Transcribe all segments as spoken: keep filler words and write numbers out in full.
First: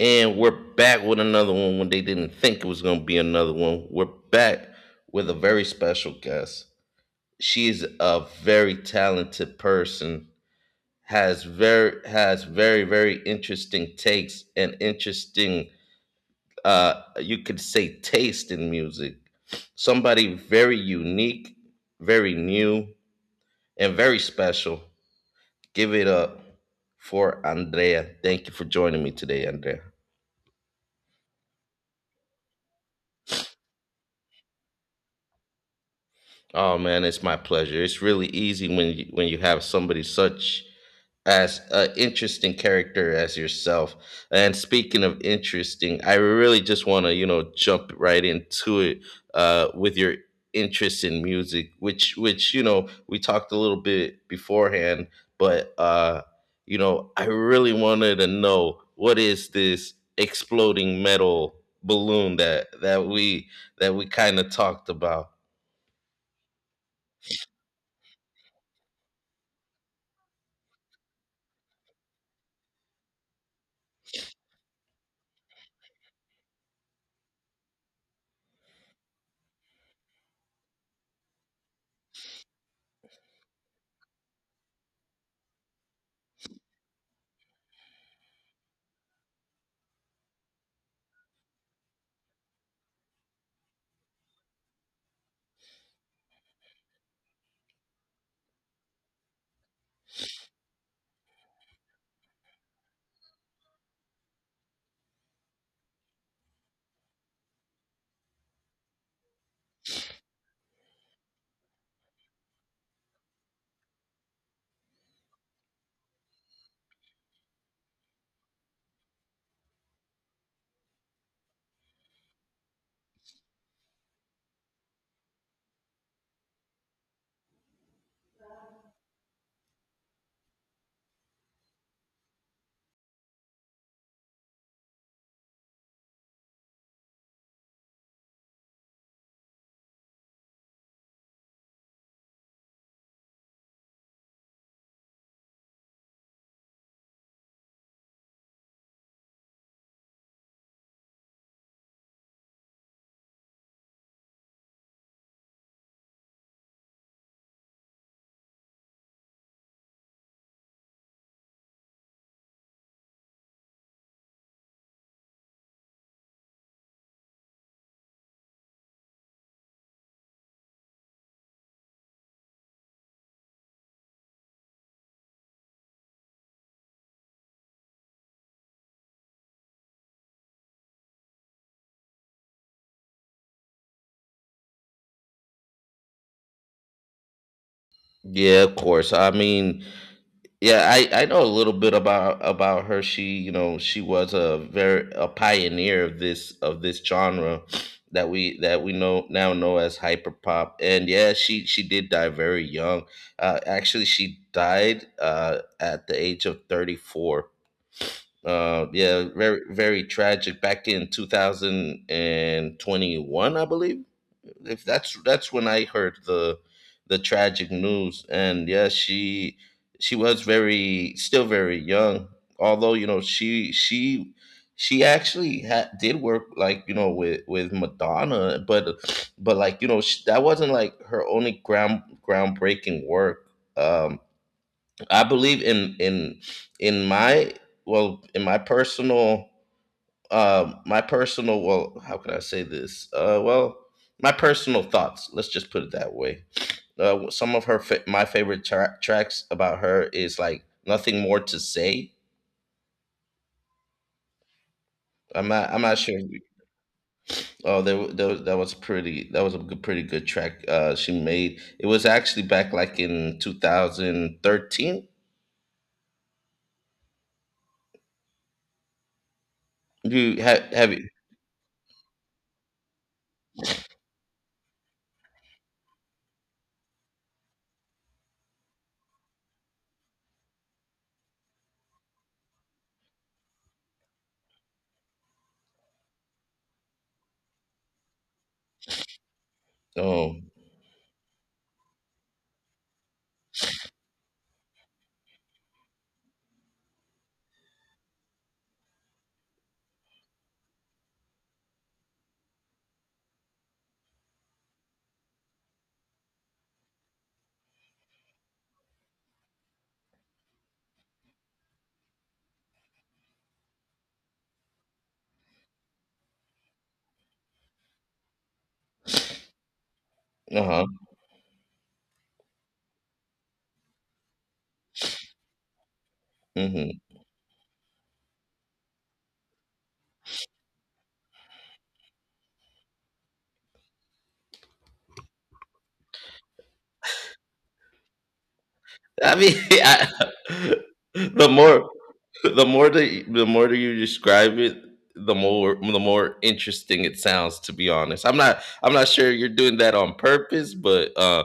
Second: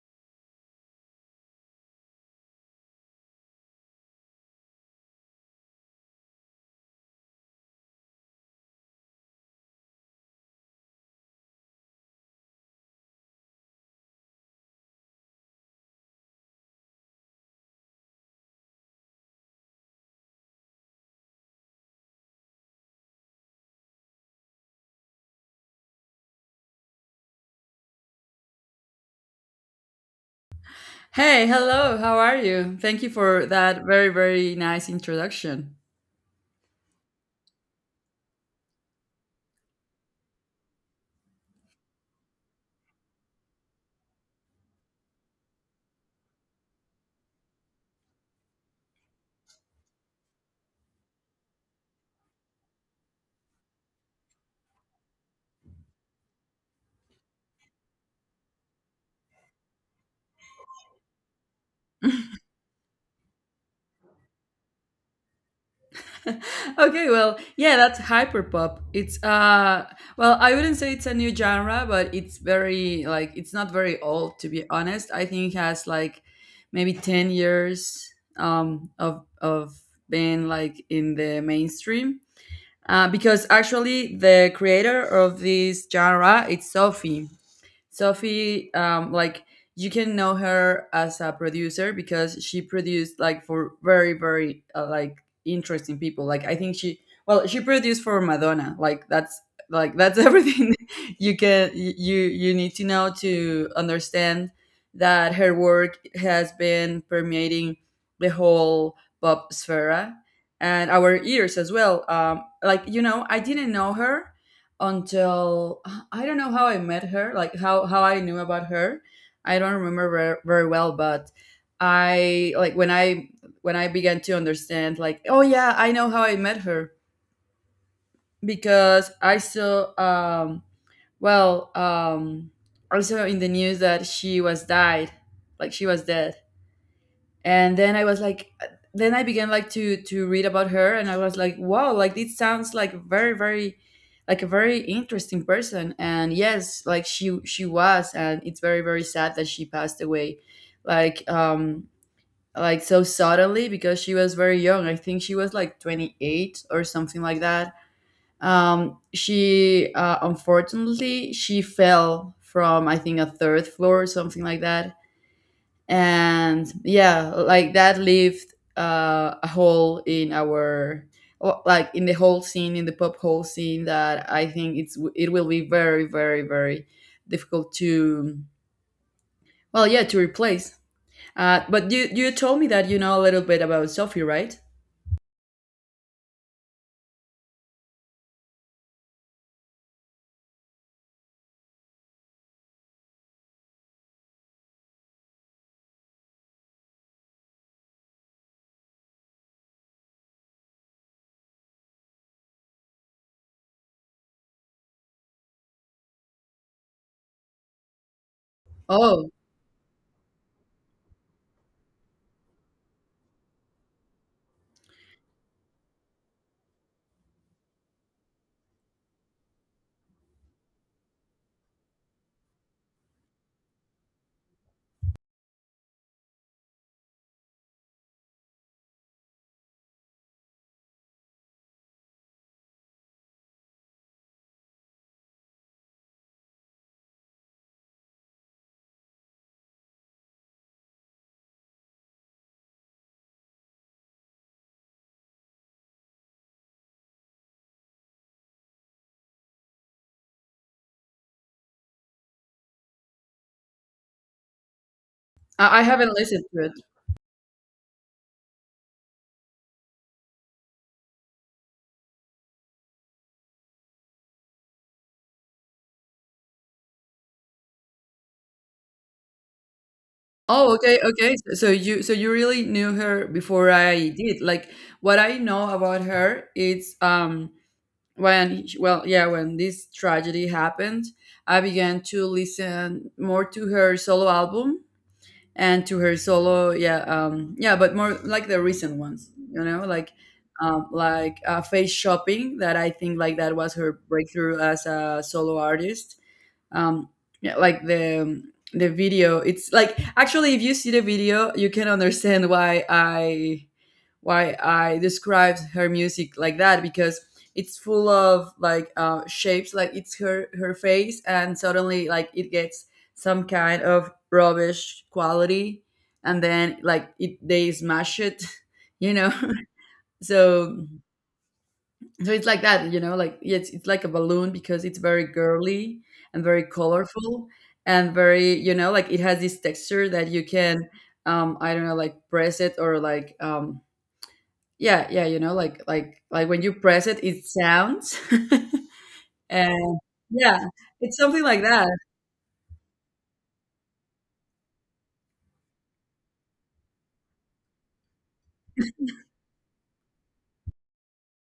And we're back with another one when they didn't think it was going to be another one. We're back with a very special guest. She's a very talented person. Has very has very very interesting takes and interesting uh you could say taste in music. Somebody very unique, very new and very special. Give it up for Andrea. Thank you for joining me today, Andrea. Hey, hello, how are you? Thank you for that very, very nice introduction. Oh man, it's my pleasure. It's really easy when you, when you have somebody such as an interesting character as yourself. And speaking of interesting, I really just want to you know jump right into it uh, with your interest in music, which which you know we talked a little bit beforehand, but uh, you know I really wanted to know what is this exploding metal balloon that that we that we kind of talked about. Okay, well, yeah, that's hyperpop. It's uh well, I wouldn't say it's a new genre, but it's very like it's not very old to be honest. I think it has like maybe ten years um of of being like in the mainstream. Uh, because actually the creator of this genre it's Sophie. Sophie, um, like you can know her as a producer because she produced like for very very uh, like interesting people. Like I think she well she produced for Madonna. Like that's like that's everything you can you you need to know to understand that her work has been permeating the whole pop sphere and our ears as well. Um, like you know, I didn't know her until I don't know how I met her, like how how I knew about her. I don't remember ver- very well, but I like when I when I began to understand, like, oh yeah, I know how I met her because I saw, um, well, um, also in the news that she was died, like she was dead, and then I was like, then I began like to to read about her and I was like wow, like this sounds like very very like a very interesting person. And yes, like she she was, and it's very very sad that she passed away, like um like so suddenly because she was very young. I think she was like twenty-eight or something like that. um she uh, unfortunately she fell from I think a third floor or something like that. And yeah, like that left uh, a hole in our well, like in the whole scene, in the pop whole scene, that I think it's it will be very very very difficult to well yeah to replace. Uh, but you you told me that you know a little bit about Sophie, right? Yeah, of course. I mean, yeah, I, I know a little bit about about her. She, you know, she was a very a pioneer of this of this genre that we that we know now know as hyperpop. And yeah, she she did die very young. Uh, actually, she died uh, at the age of thirty four. Uh, yeah, Oh, very very tragic. Back in two thousand twenty-one, I believe. If that's that's when I heard the the tragic news, and yeah, she she was very still very young. Although you know she she she actually had, did work like you know with with Madonna, but but like you know sh that wasn't like her only ground groundbreaking work. Um, I believe in in in my well in my personal uh my personal well how can I say this uh well my personal thoughts, let's just put it that way. Uh, some of her fa- My favorite tra- tracks about her is like "Nothing More to Say". I'm i, not I'm I not haven't sure listened to it. oh there, wa- there was- That was pretty that was a good, pretty good track uh she made. It was actually back like in two thousand thirteen. You have Oh, have okay, you okay. So so you so you really knew her before I did. Like what I know about her, it's um when well yeah when this tragedy happened, I began to listen more to her solo album and to her solo, yeah, um yeah, but more like the recent ones, you know, like oh um like uh, Face Shopping, that I think like that was her breakthrough as a solo artist. um yeah, like the the video, it's like actually if you see the video you can understand why I why I described her music like that, because it's full of like uh, shapes. Like it's her her face and suddenly like it gets some kind of rubbish quality and then like it they smash it you know uh so so it's like that, you know, like it's it's like a balloon because it's very girly and very huh colorful and very, you know, like it has this texture that you can, um, I don't know, like press it or like, um, yeah, yeah, you know, like like like when you press it, it sounds. I mean, And I, yeah, it's something the like that. more the more that the more that you describe it, the more the more interesting it sounds. To be honest, I'm not I'm not sure you're doing that on purpose, but uh,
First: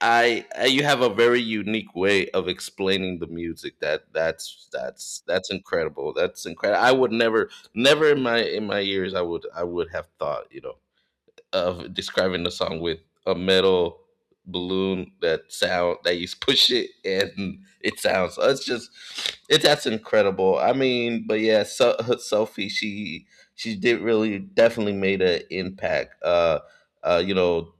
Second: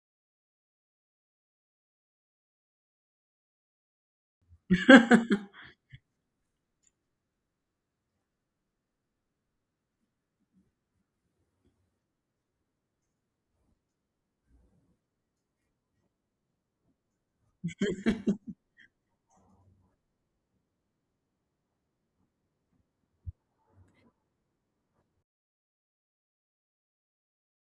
I, I you have a very unique way of explaining the music. That that's that's that's incredible. That's incredible. I would never never in my in my years I would I would have thought, you know, of describing the song with a metal balloon that sound that you push it and it sounds. So it's just it, that's incredible. I mean, but yeah, so Sophie, she she did really definitely made an impact. Uh uh you know,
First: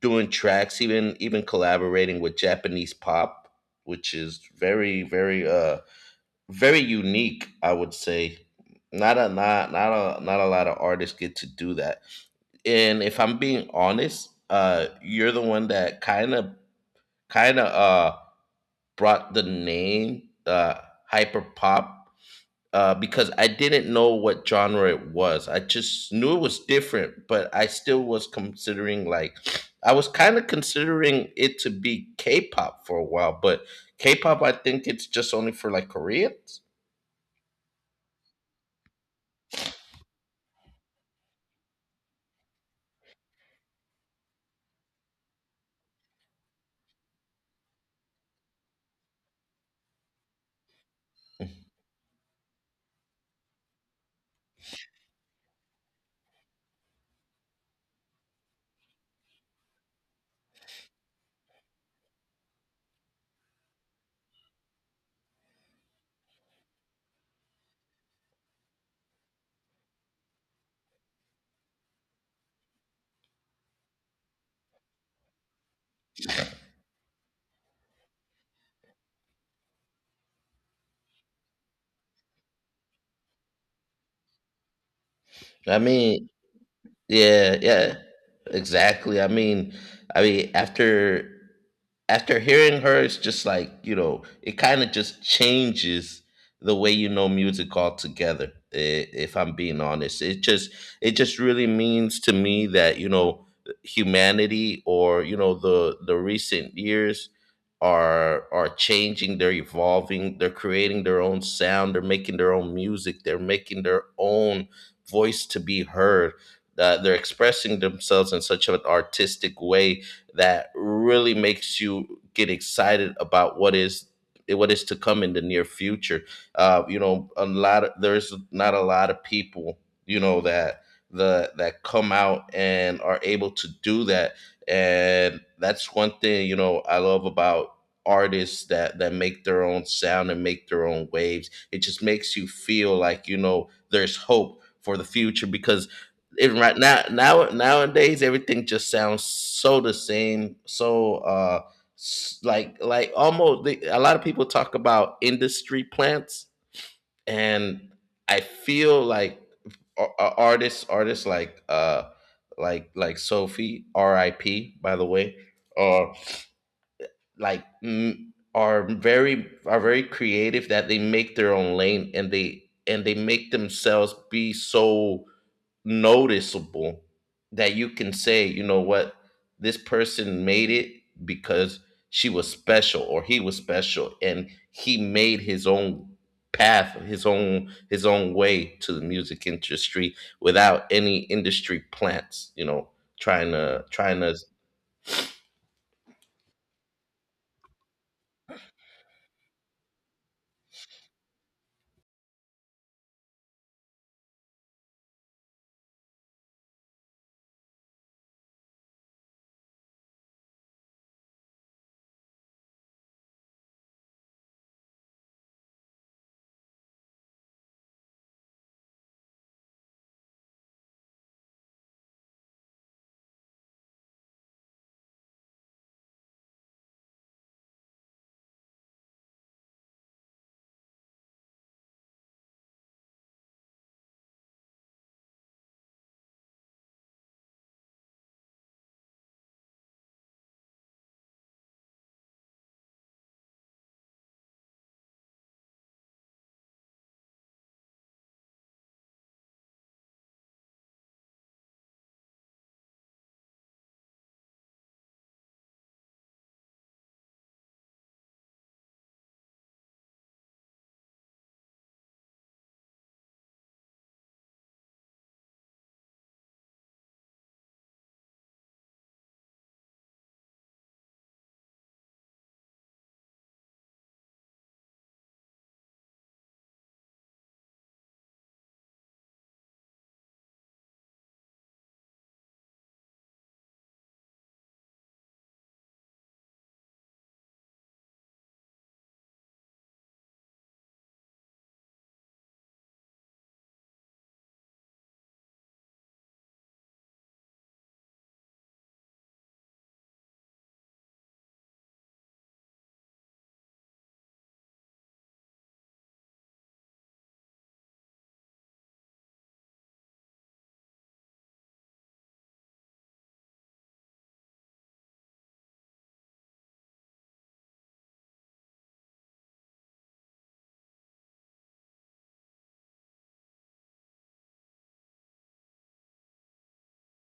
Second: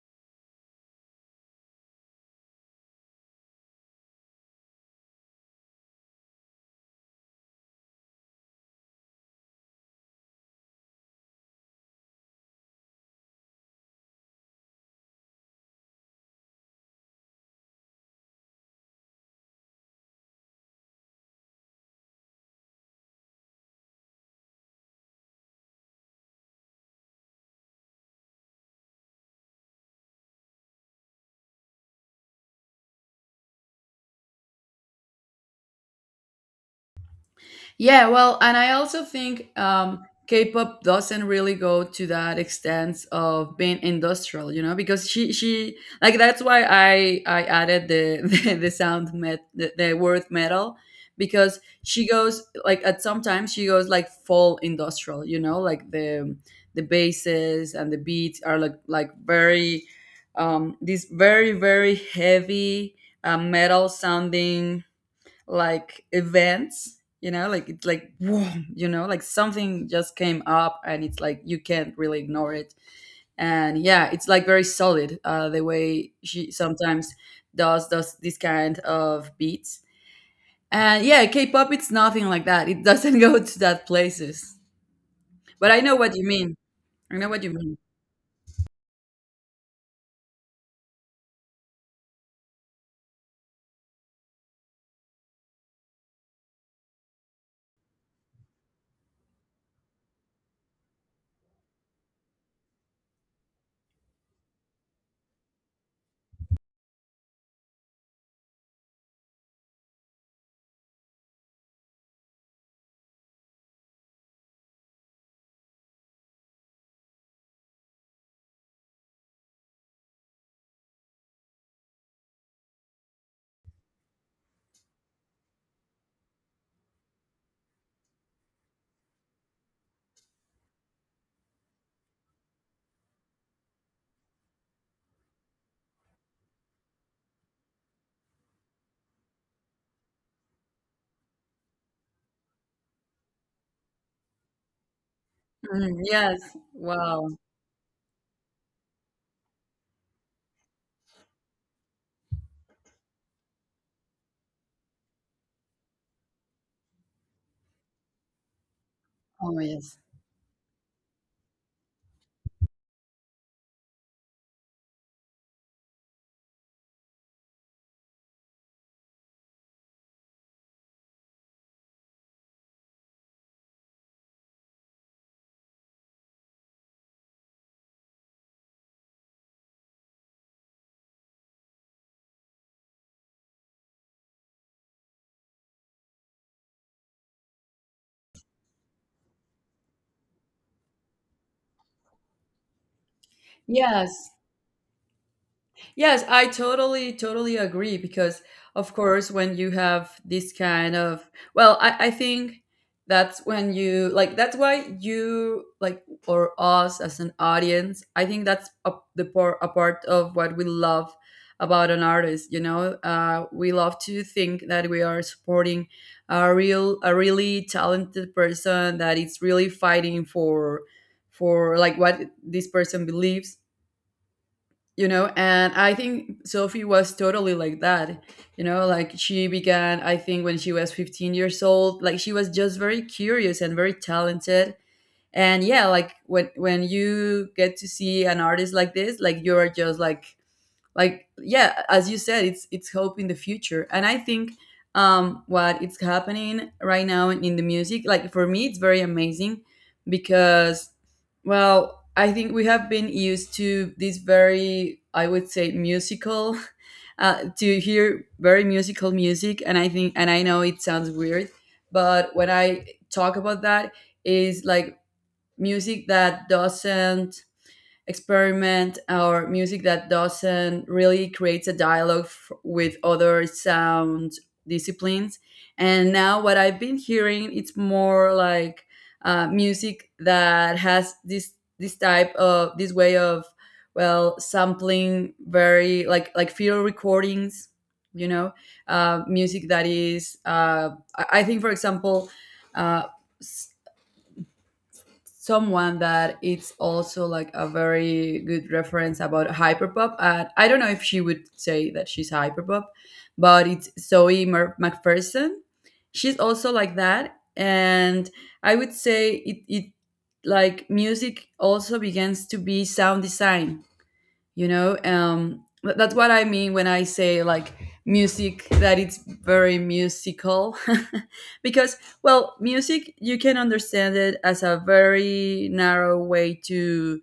doing tracks, even even collaborating with Japanese pop, which is very very uh very unique, I would say. Not a not not a not a lot of artists get to do that. And if I'm being honest, uh, you're the one that kind of kind of uh brought the name uh hyper pop, uh because I didn't know what genre it was. I just knew it was different, but I still was considering like I was kind of considering it to be K-pop for a while, but K-pop I think it's just only for like Koreans. Yeah, well, and I also think um, K-pop doesn't really go to that extent of being industrial, you know, because she she like that's why I I added the the, the sound met the, the word metal, because she goes like at sometimes she goes like full industrial, you know, like the the basses and the beats are like like very um these very very heavy uh, metal sounding like events, you know, like it's like whoa, you know, like something just came up and it's like you can't really ignore it. And yeah, it's like very solid uh, the way she sometimes does does this kind of beats. And yeah, K-pop it's nothing like that. It doesn't go to that places. But I I know what you mean, mean. I know what you yeah, mean. yeah, exactly. I mean, I mean, after after hearing her, it's just like, you know, it kind of just changes the way you know music altogether. i- If I'm being honest, it just it just really means to me that you know humanity, or you know the the recent years, are are changing, they're evolving, they're creating their own sound, they're making their own music, they're making their own voice to be heard. Uh, they're expressing themselves in such an artistic way that really makes you get excited about what is what is to come in the near future. Uh, you know, a lot of, there's not a lot of people you know that the that come out and are able to do that, and that's one thing you know I love about artists that that make their own sound and make their own waves. It just makes you feel like you know there's hope for the future, because Mm, yes. it right now Wow. now nowadays everything just sounds so the same, so uh s- like like almost the, a lot of people talk about industry plants, and I feel like Oh yes. ar- ar- artists artists like uh like like Sophie, RIP by the way, or like mm, are very are very creative that they make their own lane and they and they make themselves be so noticeable that you can say, you know what, this person made it because she was special or he was special and he made his own path, his own his own way to the music industry without any industry plants, you know, trying to trying Yes. to. Yes, I totally, totally agree because, of course, when you have this kind of, well, I, I think that's when you, like, that's why you, like, or us as an audience, I think that's a, the part, a part of what we love about an artist, you know? Uh, we love to think that we are supporting a real, a really talented person that is really fighting for, for, like, what this person believes. You know, and I think Sophie was totally like that. You know, like she began I think when she was fifteen years old. Like she was just very curious and very talented. And yeah, like when when you get to see an artist like this, like you're just like like yeah, as you said, it's it's hope in the future. And I think um what it's happening right now in, in the music, like for me it's very amazing because well I think we have been used to this very I would say musical uh, to hear very musical music. And I think, and I know it sounds weird, but when I talk about that is like music that doesn't experiment or music that doesn't really creates a dialogue f- with other sound disciplines. And now what I've been hearing, it's more like uh, music that has this this type of this way of well sampling very like like field recordings, you know, uh, music that is uh, i I think for example uh, someone that it's also like a very good reference about hyperpop. And I don't know if she would say that she's hyperpop, but it's Zoe Mer- McPherson. She's also like that, and I would say it it like music also begins to be sound design, you know, um th- that's what I mean when I say like music that it's very musical because well music you can understand it as a very narrow way to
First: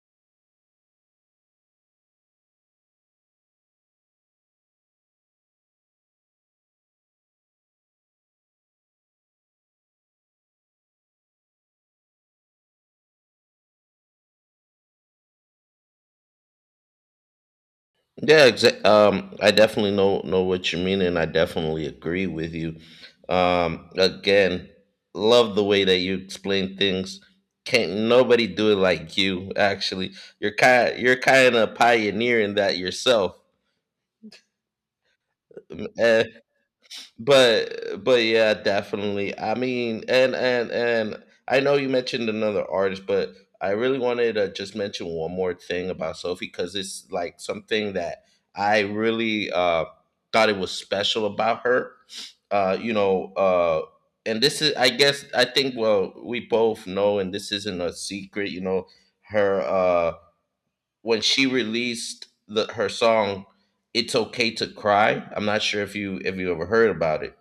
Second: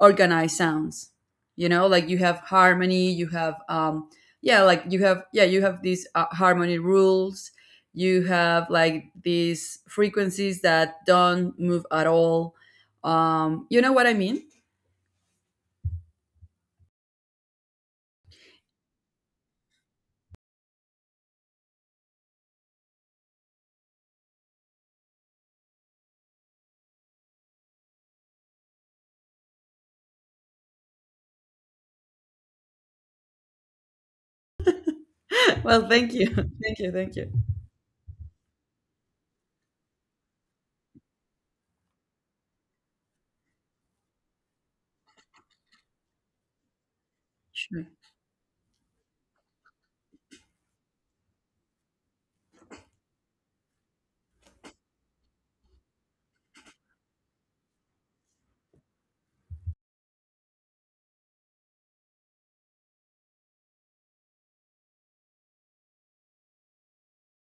organize sounds, you know, like you have harmony, you have um yeah, like you have yeah you have these uh, harmony rules, you have like these frequencies that don't move at all. um you know what I mean? Yeah, exa- um, I definitely know know what you mean, and I definitely agree with you. Um, again, love the way that you explain things. Can't nobody do it like you. Actually, you're kind you're kind of pioneering that yourself. Well thank you, thank you, thank you. but but yeah, definitely, I mean, and and and I know you mentioned another artist, but I really wanted to just mention one more thing about Sophie because it's like Sure. something that I really uh thought it was special about her. uh you know uh and this is, I guess I think, well, we both know and this isn't a secret, you know, her uh when she released the her song "It's Okay to Cry". I'm not sure if you if you ever heard about it.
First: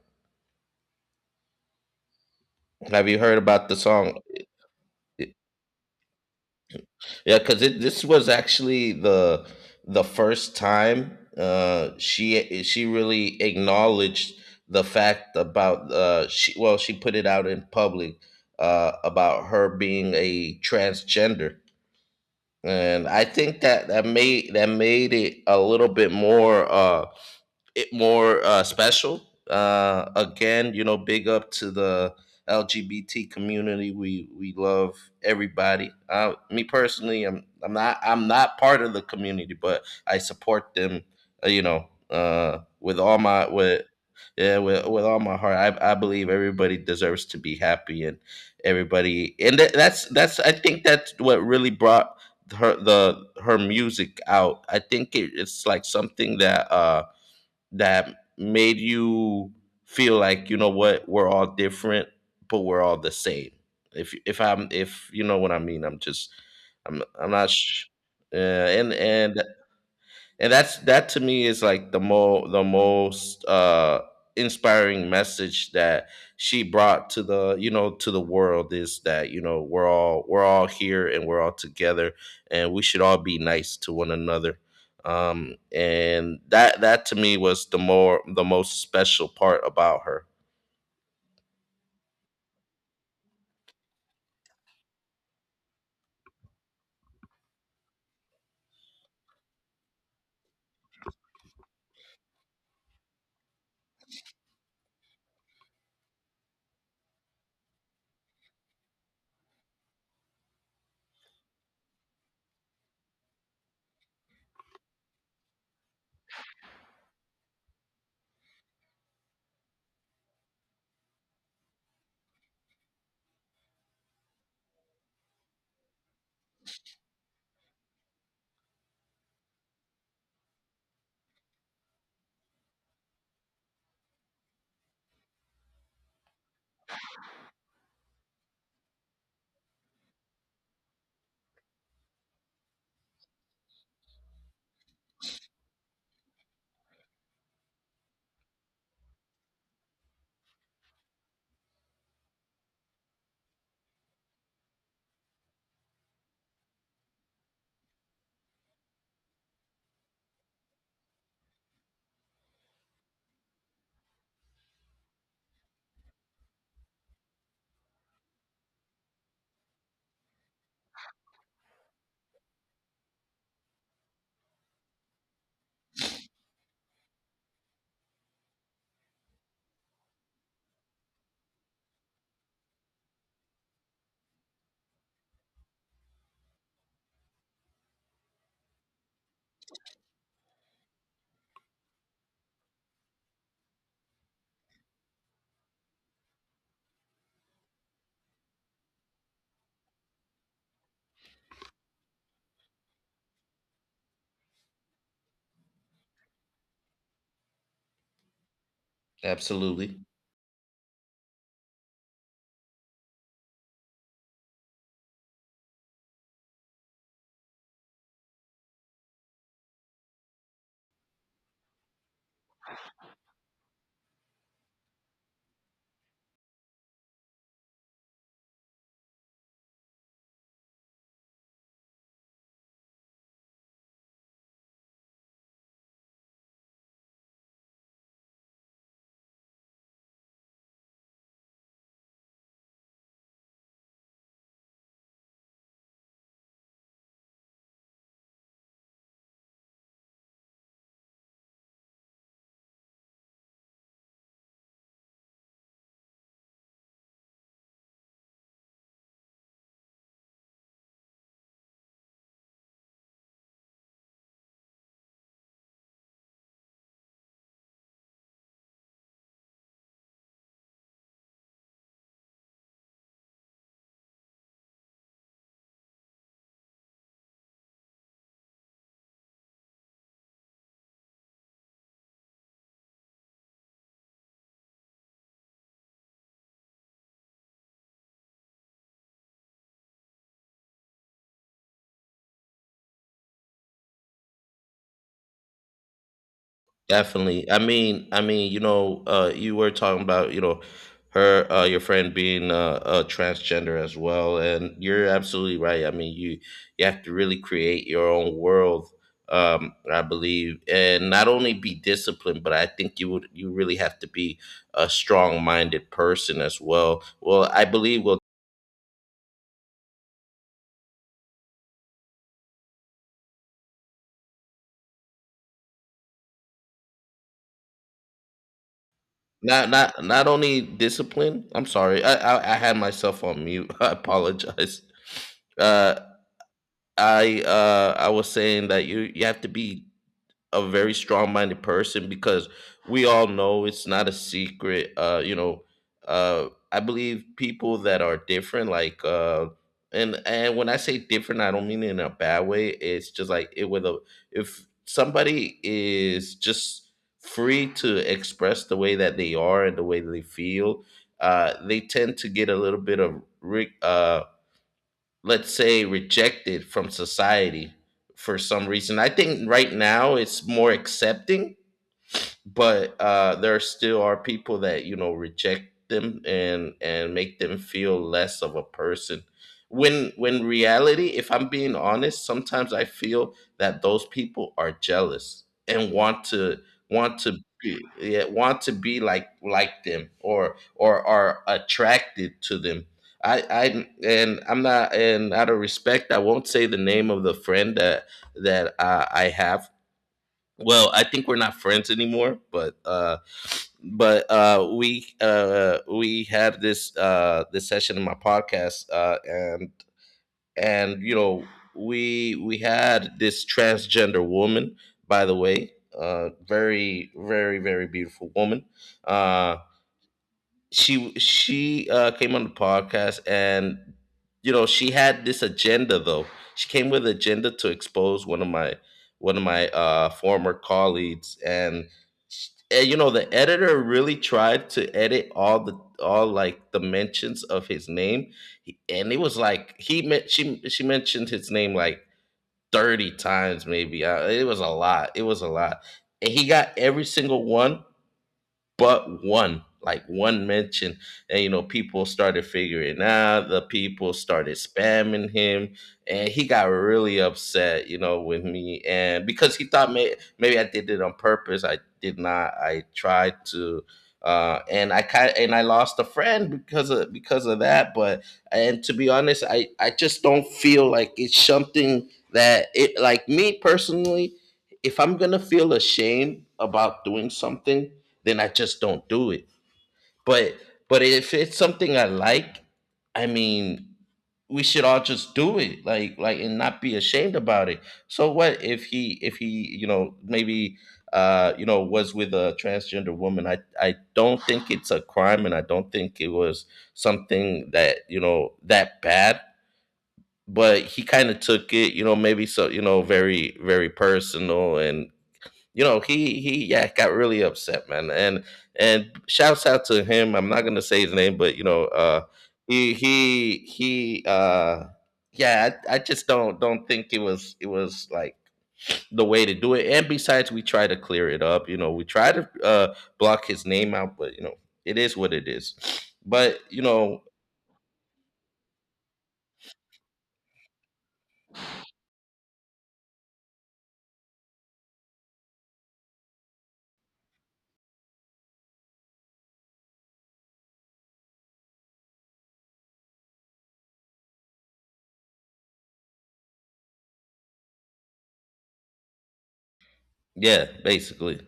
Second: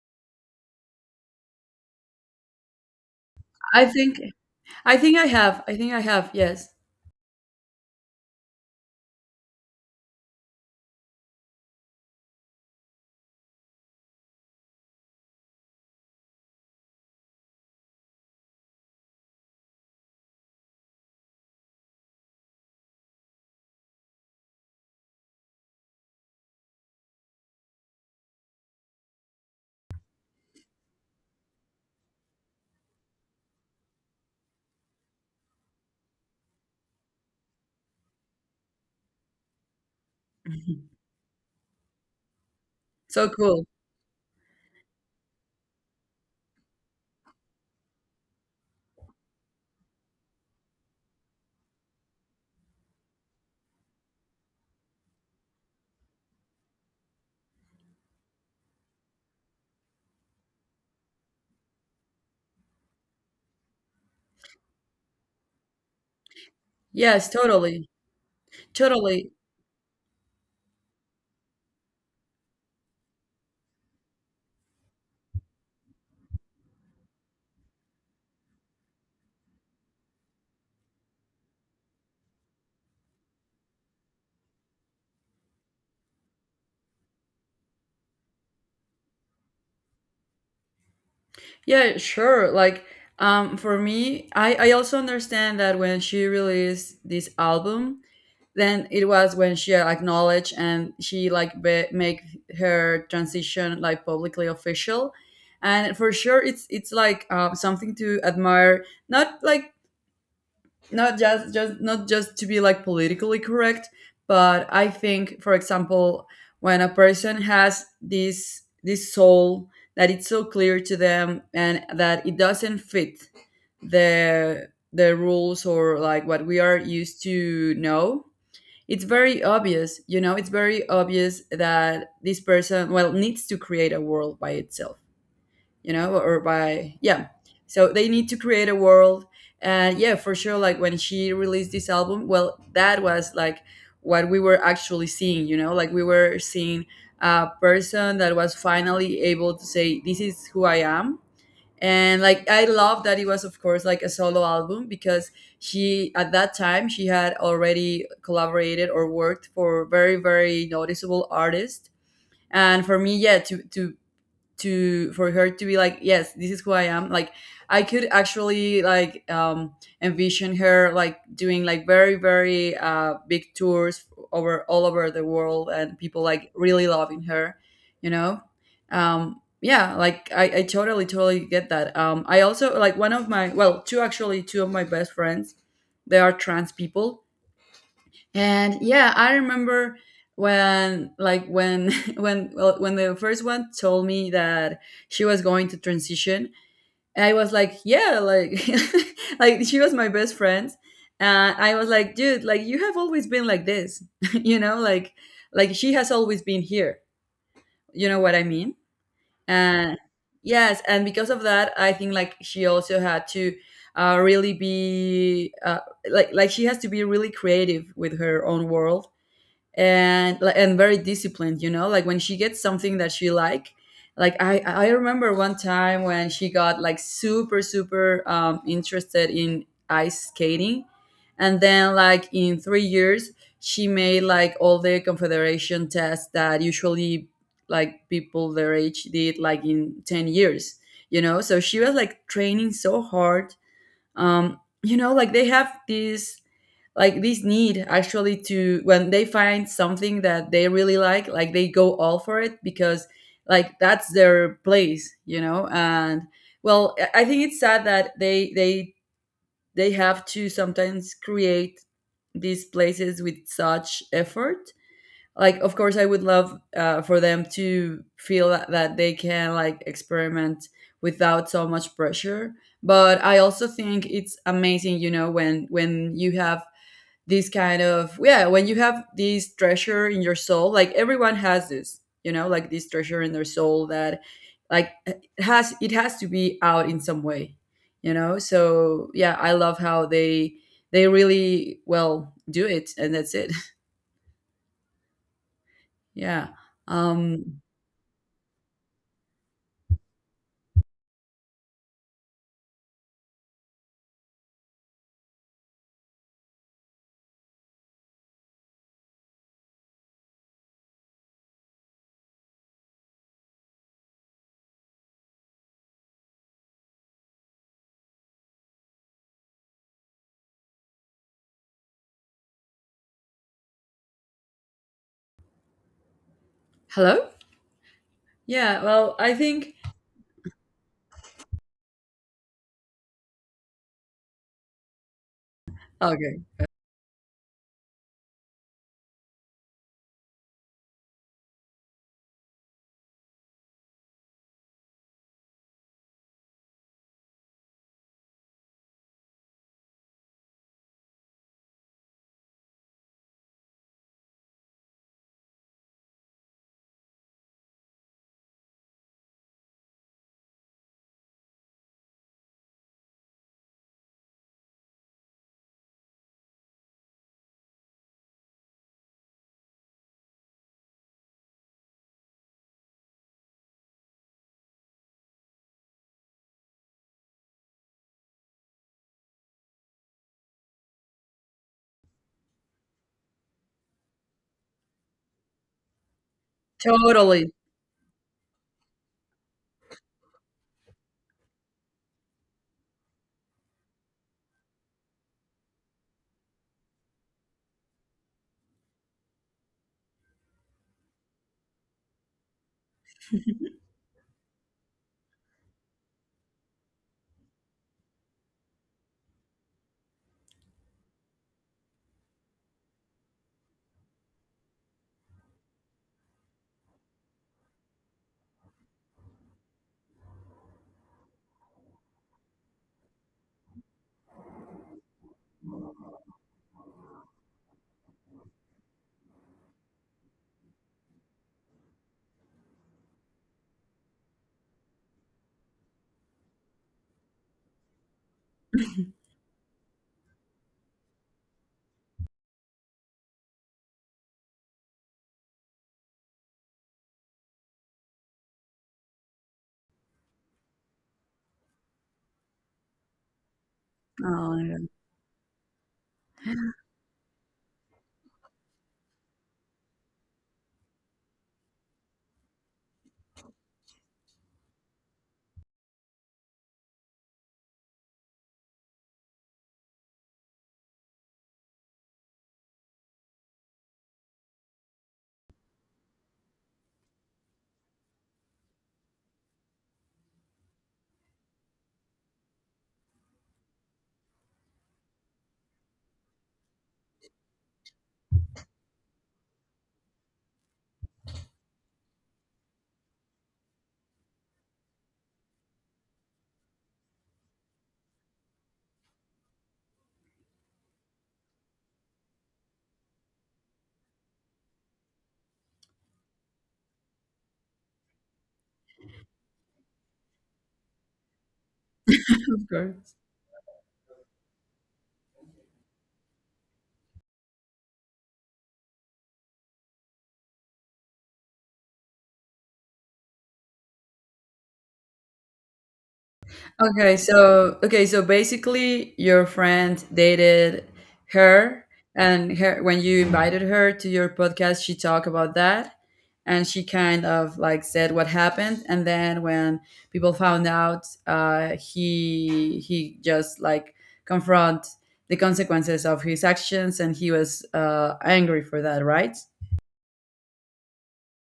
Have you heard about the I song? think I think I have. I think I have. Yes. Yeah, because this was actually the the first time uh, she she really acknowledged the fact about uh, she well she put it out in public uh, about her being a transgender, and I think that that made that made it a little bit more. Uh, it more uh, Special. Uh, again, you know, big up to the L G B T community. We we love everybody. Uh, me personally, I'm I'm not I'm not part of the community, but I support Mhm. them. Uh, you know, uh, with all So my cool. with Yeah, with with all my heart. I I believe everybody deserves to be happy and everybody. And that, that's that's I think that's what really brought her the her music out. I think it, it's like something that. Uh, that made you feel like, you know what, we're all different but we're all the same, if if I'm if you know what I mean. I'm just I'm Yes, I'm not sh- totally. uh, and Totally. and and that's, that to me is like the more the most uh inspiring message that she brought to the you know to the world, is that you know we're all we're all here and we're all together, and we should all be nice to one another. Um and that, that to me was the more the most special part about her. Yeah, sure. Like um for me, I I also understand that when she released this album, then it was when she acknowledged and she like be- make her transition like publicly official. And for sure, it's it's like uh, something to admire. Not like not just just not just to be like politically correct, but I think for example when a person has this this soul that it's so clear to them and that it doesn't fit the the rules or like what we are used to know, it's very obvious, you know, it's very obvious that this person well needs to create a world by itself, you know, or by yeah, so they need to create a world. And yeah, for sure like when she released this album, well that was like what we were actually seeing, you know, like we were seeing a person that was finally able to say this is who I am. And like I love that it was of course like a solo album, because she at that time she had already collaborated or worked for very very noticeable artists. And for me, yeah, to to to for her to be like yes this is who I am, like I could actually like um envision her like doing like very very uh big tours over all over the world and people like really loving her, you know. um yeah, like i, I totally totally get that. um I also like one of my well two actually two of my best friends, they are trans people. And yeah, I remember when like when when well, when the first one told me that she was going to transition, I was like, yeah, like like she was my best friend. And I was like, dude, like you have always been like this. You know, like like she has always been here. You know what I mean? And Absolutely. yes, and because of that, I think like she also had to uh, really be uh, like like she has to be really creative with her own world and li- and very disciplined, you know, like when she gets something that she like like i i remember one time when she got like super super um interested in ice skating, and then like in three years she made like all the confederation tests that usually like people their age did like in ten years, you know, so she was like training so hard. Um you know, like they have this, like this need actually to, when they find something that they really like like they go all for it because like that's their place, you know. And well, i I think it's sad that they they they have to sometimes create these places with such effort. Like, of course I would love uh, for them to feel that, that, they can like experiment without so much pressure, but I also think it's amazing. You know, when when you have this kind of, yeah, when you have this treasure in your soul, like everyone has this, you know, like this treasure in their soul that, like, it has it has to be out in some way, you know. So yeah, I love how they they really well do it, and that's it. Yeah. Definitely. I um mean, I mean, you know, uh, you were talking about, you know, her, uh, your friend being uh, a transgender as well, and you're absolutely right. I mean, you you have to really create your own world, um, I believe, and not only be disciplined, but I think you would you really have to be a strong-minded person as well. Well, I believe well, hello. Yeah, well, I Not think. not not only discipline. I'm sorry, I I, I had myself on mute. I apologize. Uh, Okay. I uh I was saying that you you have to be a very strong-minded person, because we all know it's not a secret. Uh, you know, uh, I believe people that are different, like uh, and and when I say different, I don't mean it in a bad way. It's just like it with a if somebody is just free to express the way that they are and the way they feel, uh, they tend to get a little bit of re- uh let's say rejected from society for some reason. I think right now it's more accepting, but uh, there still are people that, you know, reject them and and make them feel less of a person when when reality, if I'm being honest, sometimes I feel that those people are jealous and want to want to Totally. be yeah, want to be like like them or or are attracted to them. I i and I'm not, and out of respect I won't say the name of the friend that that uh, I have. Well, I think we're not friends anymore, but uh but uh we uh we had this uh this session in my podcast, uh and and you know we we had this transgender woman, by the way. Uh very, very, very beautiful woman. uh she she uh, came on the podcast, and you know, she had this agenda though. She came with agenda to expose one of my one of my uh, former colleagues. And, sh- and you know, the editor really tried to edit all the all like the mentions of his name. He- and it was like he meant she she mentioned his name like thirty times maybe. Uh, it was a lot, it was a lot, and he got every single one but one, like one mention. And you know, people started figuring out, the people started Oh my God. spamming him. And he got really upset, you know, with me, and because he thought may- maybe I did it on purpose. I did not. I tried to uh, and I kind and I lost a friend because of because of that. But and to be honest, I I just don't feel like it's something that it like me personally. If I'm gonna feel ashamed about doing something, then I just don't do it. But but if it's something I like, I mean, we should all just do it, like like and not be ashamed about it. So what if he if he you know maybe uh you know was with a transgender woman? I I don't think it's a crime, and I don't think it was something that, you know, that bad. But he kind of took it, you know, maybe so, you know, very, very personal. And you know, he he yeah, got really upset, man. And and shouts out to him, I'm not gonna say his name, but you know uh Of he course. he he uh yeah, I, I just don't don't think it was, it was like the way to do it. And besides, we try to clear it up, you know, we try to uh block his name out, but you know, it is what it is. But you Okay, know, so okay, so basically your friend dated her, and her, when you invited her to your podcast, she talked about that, and she kind of like said what happened, and then when people found out, uh he he just like confront the consequences of his actions, and he was uh angry for that, right? yeah, basically.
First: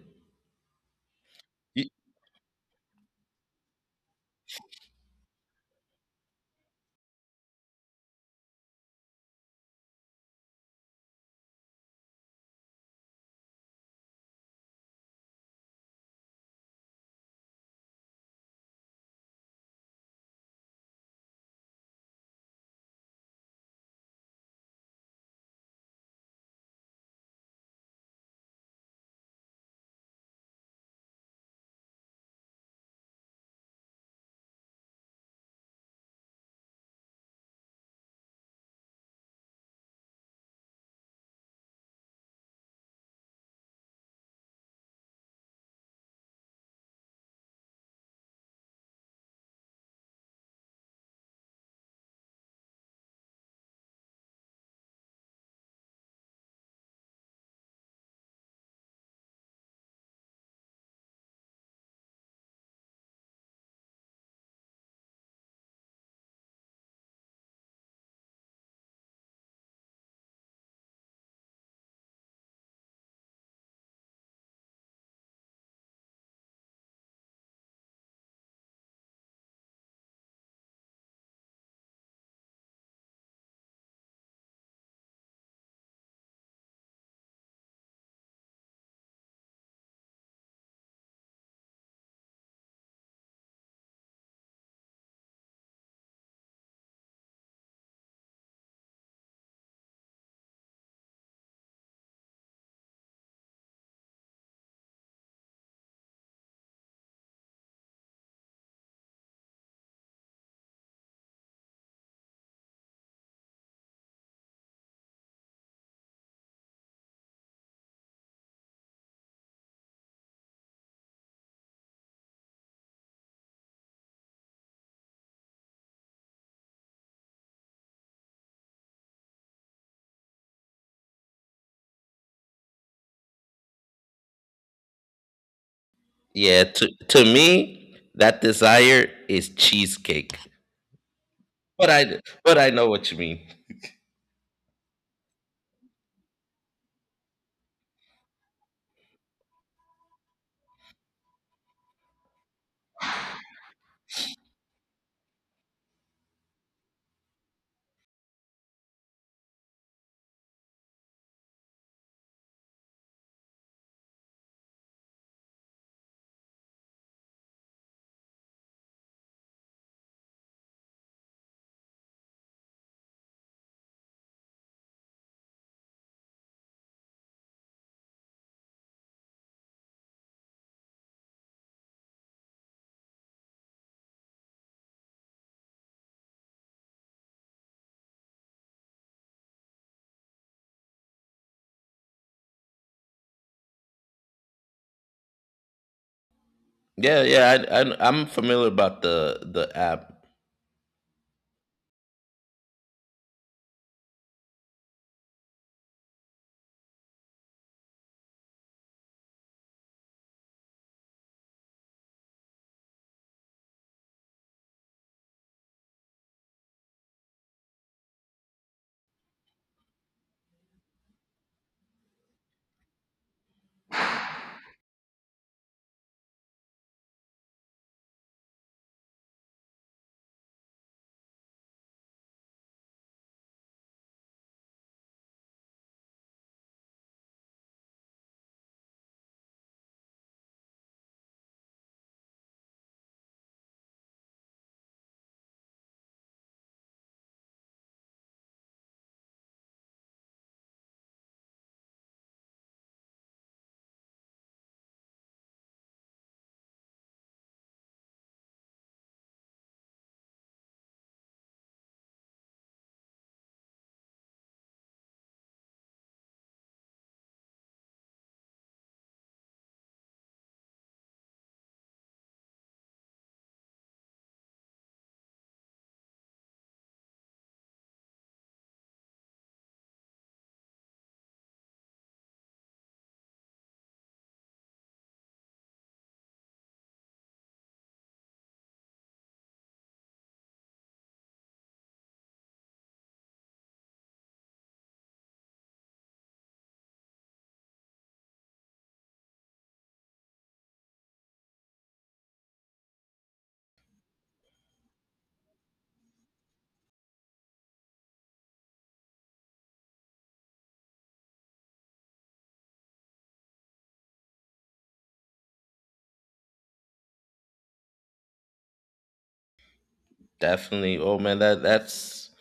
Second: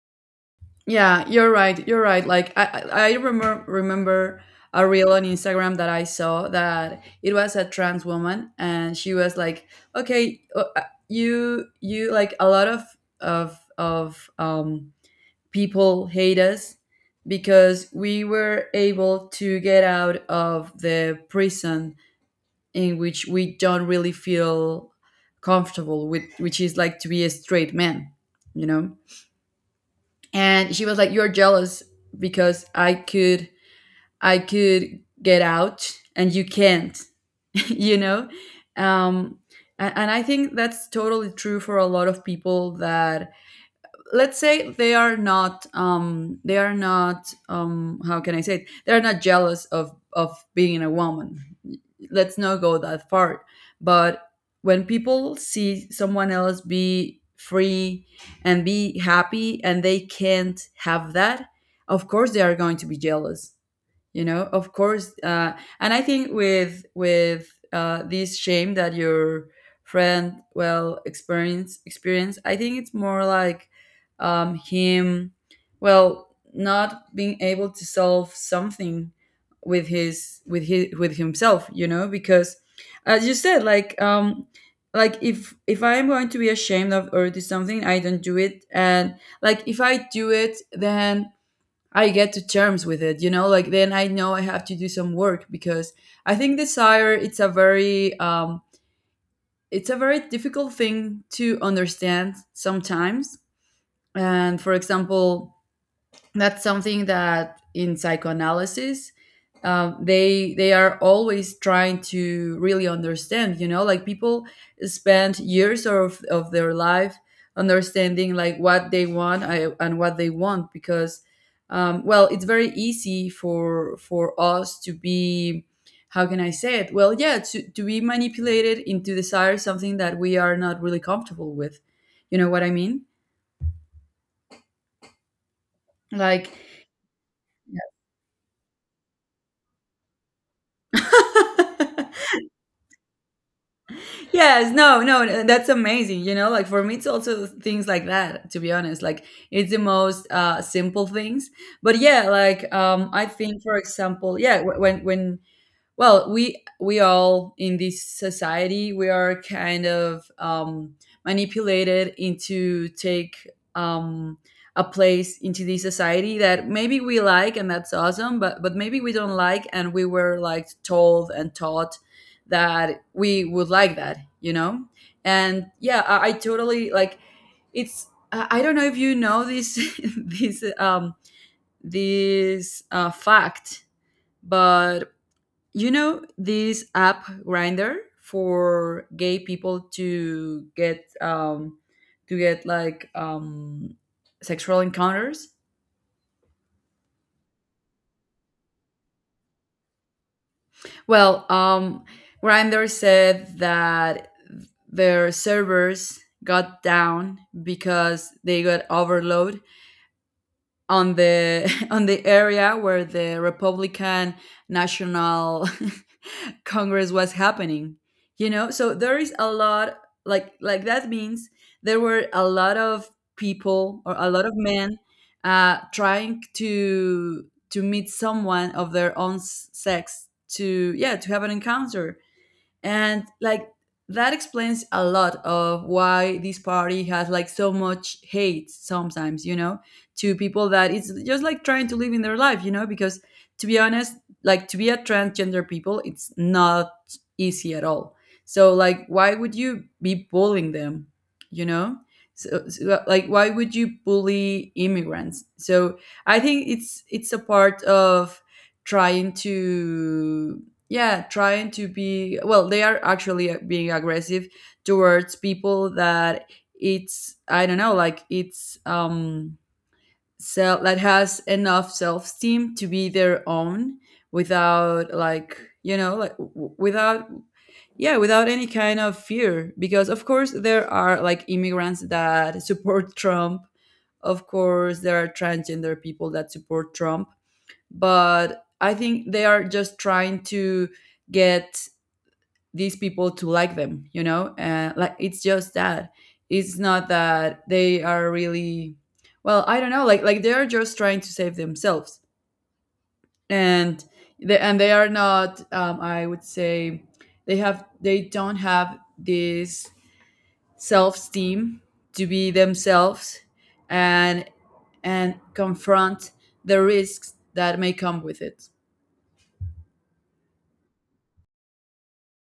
Yeah, you're right. Y- You're right. Like I, I I remember remember a reel on Instagram that I saw that it was a trans woman, and she was like, "Okay, uh, uh, you you like a lot of of of um people hate us because we were able to get out of the prison in which we don't really feel comfortable with, which is like to be a straight man, you know." And she was like, you're jealous because I could, I could get out and you can't. You know. Um a- and i think that's totally true for a lot of people that, let's say, they are not, um they are not, um how can I say it, they're not jealous of of being a woman. Let's not go that far. But when people see someone else be free and be happy and they can't have that, of course they are going to be jealous, you know. Of course, uh, and I think with with uh, this shame that your friend, well, experience experience, I think it's more like, um, him, well, not being able to solve something with his with his with himself, you know, because as you said, like, um like if if I'm going to be ashamed of or do something, I don't do it. And like if I do it, then I get to terms with it, you know, like then I know I have to do some work, because I think desire, it's a very um it's a very difficult thing to understand sometimes. And for example, that's something that in psychoanalysis, um, they they are always trying to really understand, you know, like people spend years of, of their life understanding like what they want, uh, and what they want, because um, well, it's very easy for for us to be, how can I say it, well, yeah, to, to be manipulated into desire something that we are not really comfortable with, you know what I mean, like. yeah, to to me, that desire is cheesecake. Yeah. but i but i know what you mean. Yes, no, no, uh, that's amazing. You know, like for me it's also things like that, to be honest, like it's the most uh simple things. But yeah, like um I think, for example, yeah, wh- when when, well, we we all in this society, we are kind of, um, manipulated into take, um, a place into this society that maybe we like and that's awesome, but but maybe we don't like, and we were like told and taught that we would like that, you know. And yeah, i, I totally like, it's I I don't know if you know this, this um this uh, fact, but you know this app Grinder for gay people to get, um to get like um sexual encounters? Yeah, yeah, I, I I'm familiar about the the app. Well, um Grinder said that their servers got down because they got overload on the on the area where the Republican National Congress was happening. You know, so there is a lot, like like that means there were a lot of people, or a lot of men, uh, trying to to meet someone of their own s- sex to, yeah, to have an encounter. And like that explains a lot of why this party has like so much hate sometimes, you know, to people that it's just like trying to live in their life, you know, because to be honest, like to be a transgender people, it's not easy at all. So like why would you be bullying them, you know? So, so like why would you bully immigrants? So I think it's it's a part of trying to, yeah, trying to be, well, they are actually uh, being aggressive towards people that, it's, I don't know, like it's, um self that has enough self-esteem to be their own, without like, you know, like w- without, yeah, without any kind of fear. Because of course there are like immigrants that support Trump. Of course there are transgender people that support Trump, but I think they are just trying to get these people to like them, you know, and like it's just that. It's not that they are really, well, I don't know, like like they're just trying to save themselves, and they and they are not, um, I would say, they have they don't have this self-esteem to be themselves, and and confront the risks that may come with it. Definitely. Oh man, that that's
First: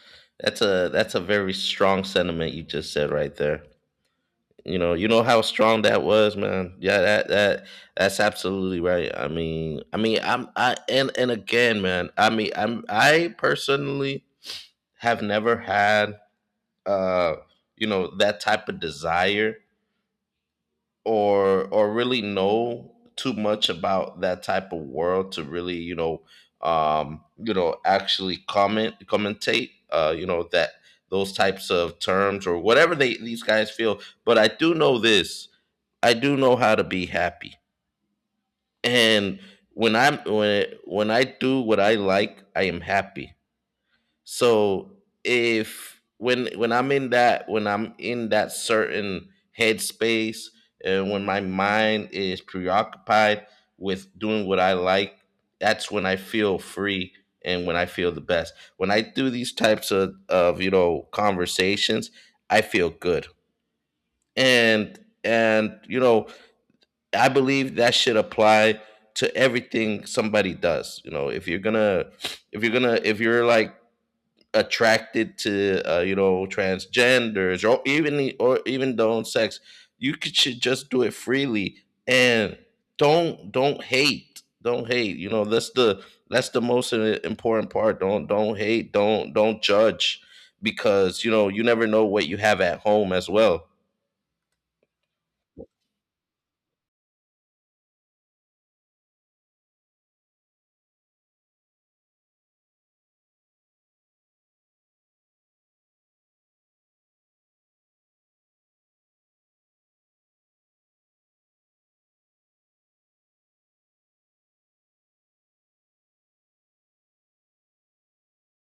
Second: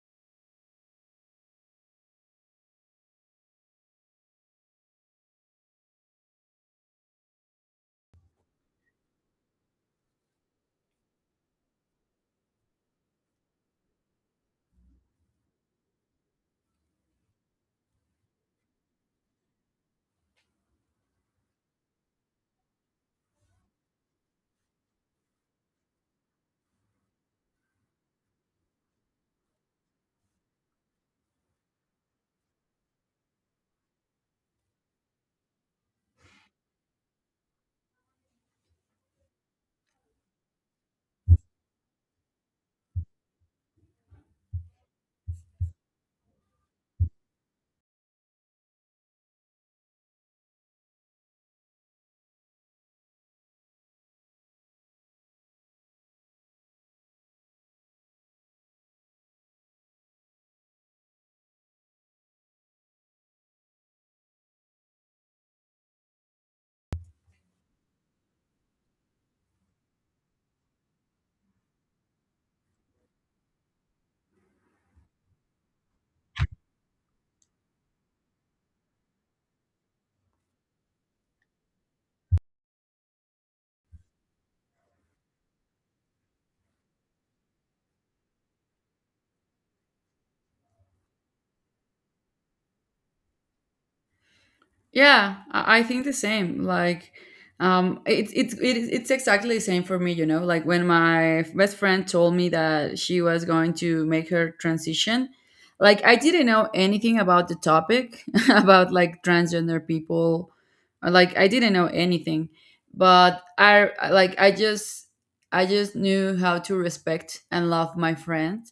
that's a that's a very strong sentiment you just said right there. You know, you know how strong that was, man. Yeah, that that that's absolutely right. I mean, I mean, I'm I and and again, man. I mean, I'm I personally have never had uh you know, that type of desire, or or really know too much about that type of world to really, you know, um you know, actually comment commentate, uh you know, that those types of terms or whatever they, these guys feel. But I do know this. I do know how to be happy. And when i'm when when I do what I like, I am happy. So if when when I'm in that, when I'm in that certain headspace, and when my mind is preoccupied with doing what I like, that's when I feel free and when I feel the best. When I do these types of, of you know, conversations, I feel good. And and you know, I believe that should apply to everything somebody does. You know, if you're gonna if you're gonna if you're like attracted to uh, you know, transgenders, or even or even their own sex, you could, should just do it freely. And don't don't hate don't hate, you know, that's the that's the most i- important part. Don't don't hate, don't don't judge, because you know, you never know what you have at home as well. Yeah, I I think the same. Like, um, it's it's it, it's exactly the same for me. You know, like when my best friend told me that she was going to make her transition, like I didn't know anything about the topic, about like transgender people, or, like I didn't know anything, but I like I just I just knew how to respect and love my friend,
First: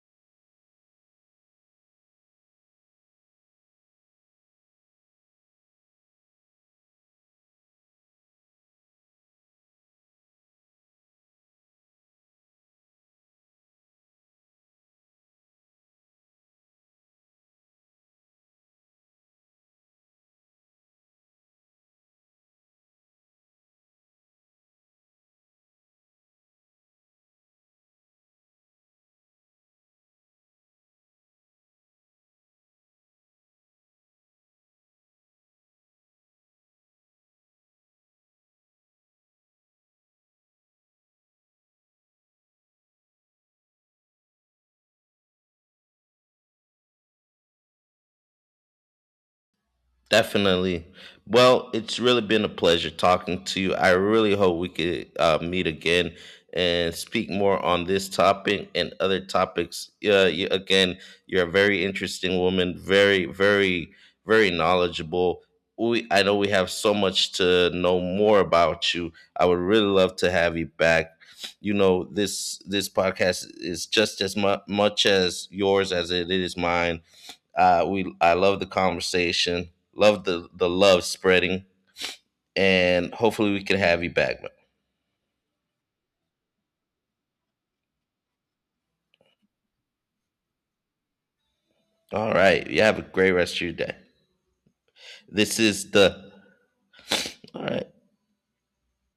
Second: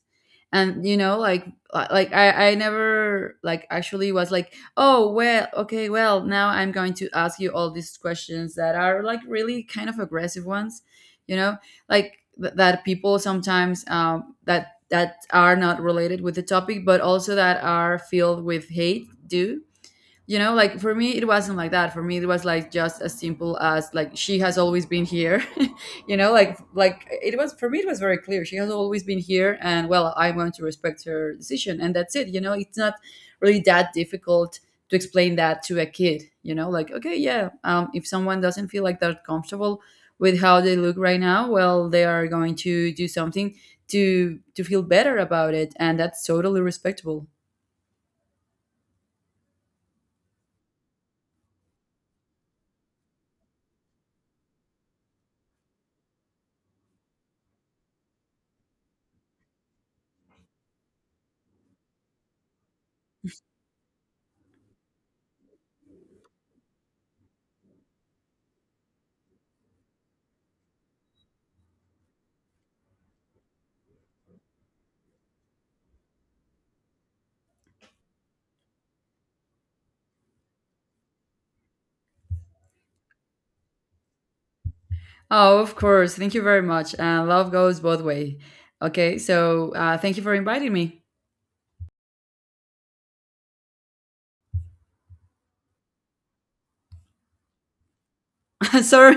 and you know, like, li- like I, I never like actually was like, oh well, okay, well, now I'm going to ask you all these questions that are like really kind of aggressive ones, you know, like th- that people sometimes, um, that that are not related with the topic but also that are filled with hate, do you know. Like for me it wasn't like that. For me it was like just as simple as, like, she has always been here. You know, like like it was, for me it was very clear, she has always been here, and well, I'm going to respect her decision and that's it. You know, it's not really that difficult to explain that to a kid, you know, like okay, yeah, um, if someone doesn't feel like they're comfortable with how they look right now, well they are going to do something to to feel better about it, and that's totally respectable. Definitely. Well, it's really been a pleasure talking to you. I really hope we could uh, meet again and speak more on this topic and other topics. Uh, you, again, you're a very interesting woman, very, very, very knowledgeable. We, I know we have so much to know more about you. I would really love to have you back. You know, this this podcast is just as mu- much as yours as it is mine. Uh, we, I love the conversation. Love the the love spreading, and hopefully we can have you back, man. Oh, of course. Thank you very much. Uh, love goes both way. Okay, so uh, thank you for inviting me. All right, you have a great rest of your day. This is the, all right. Sorry.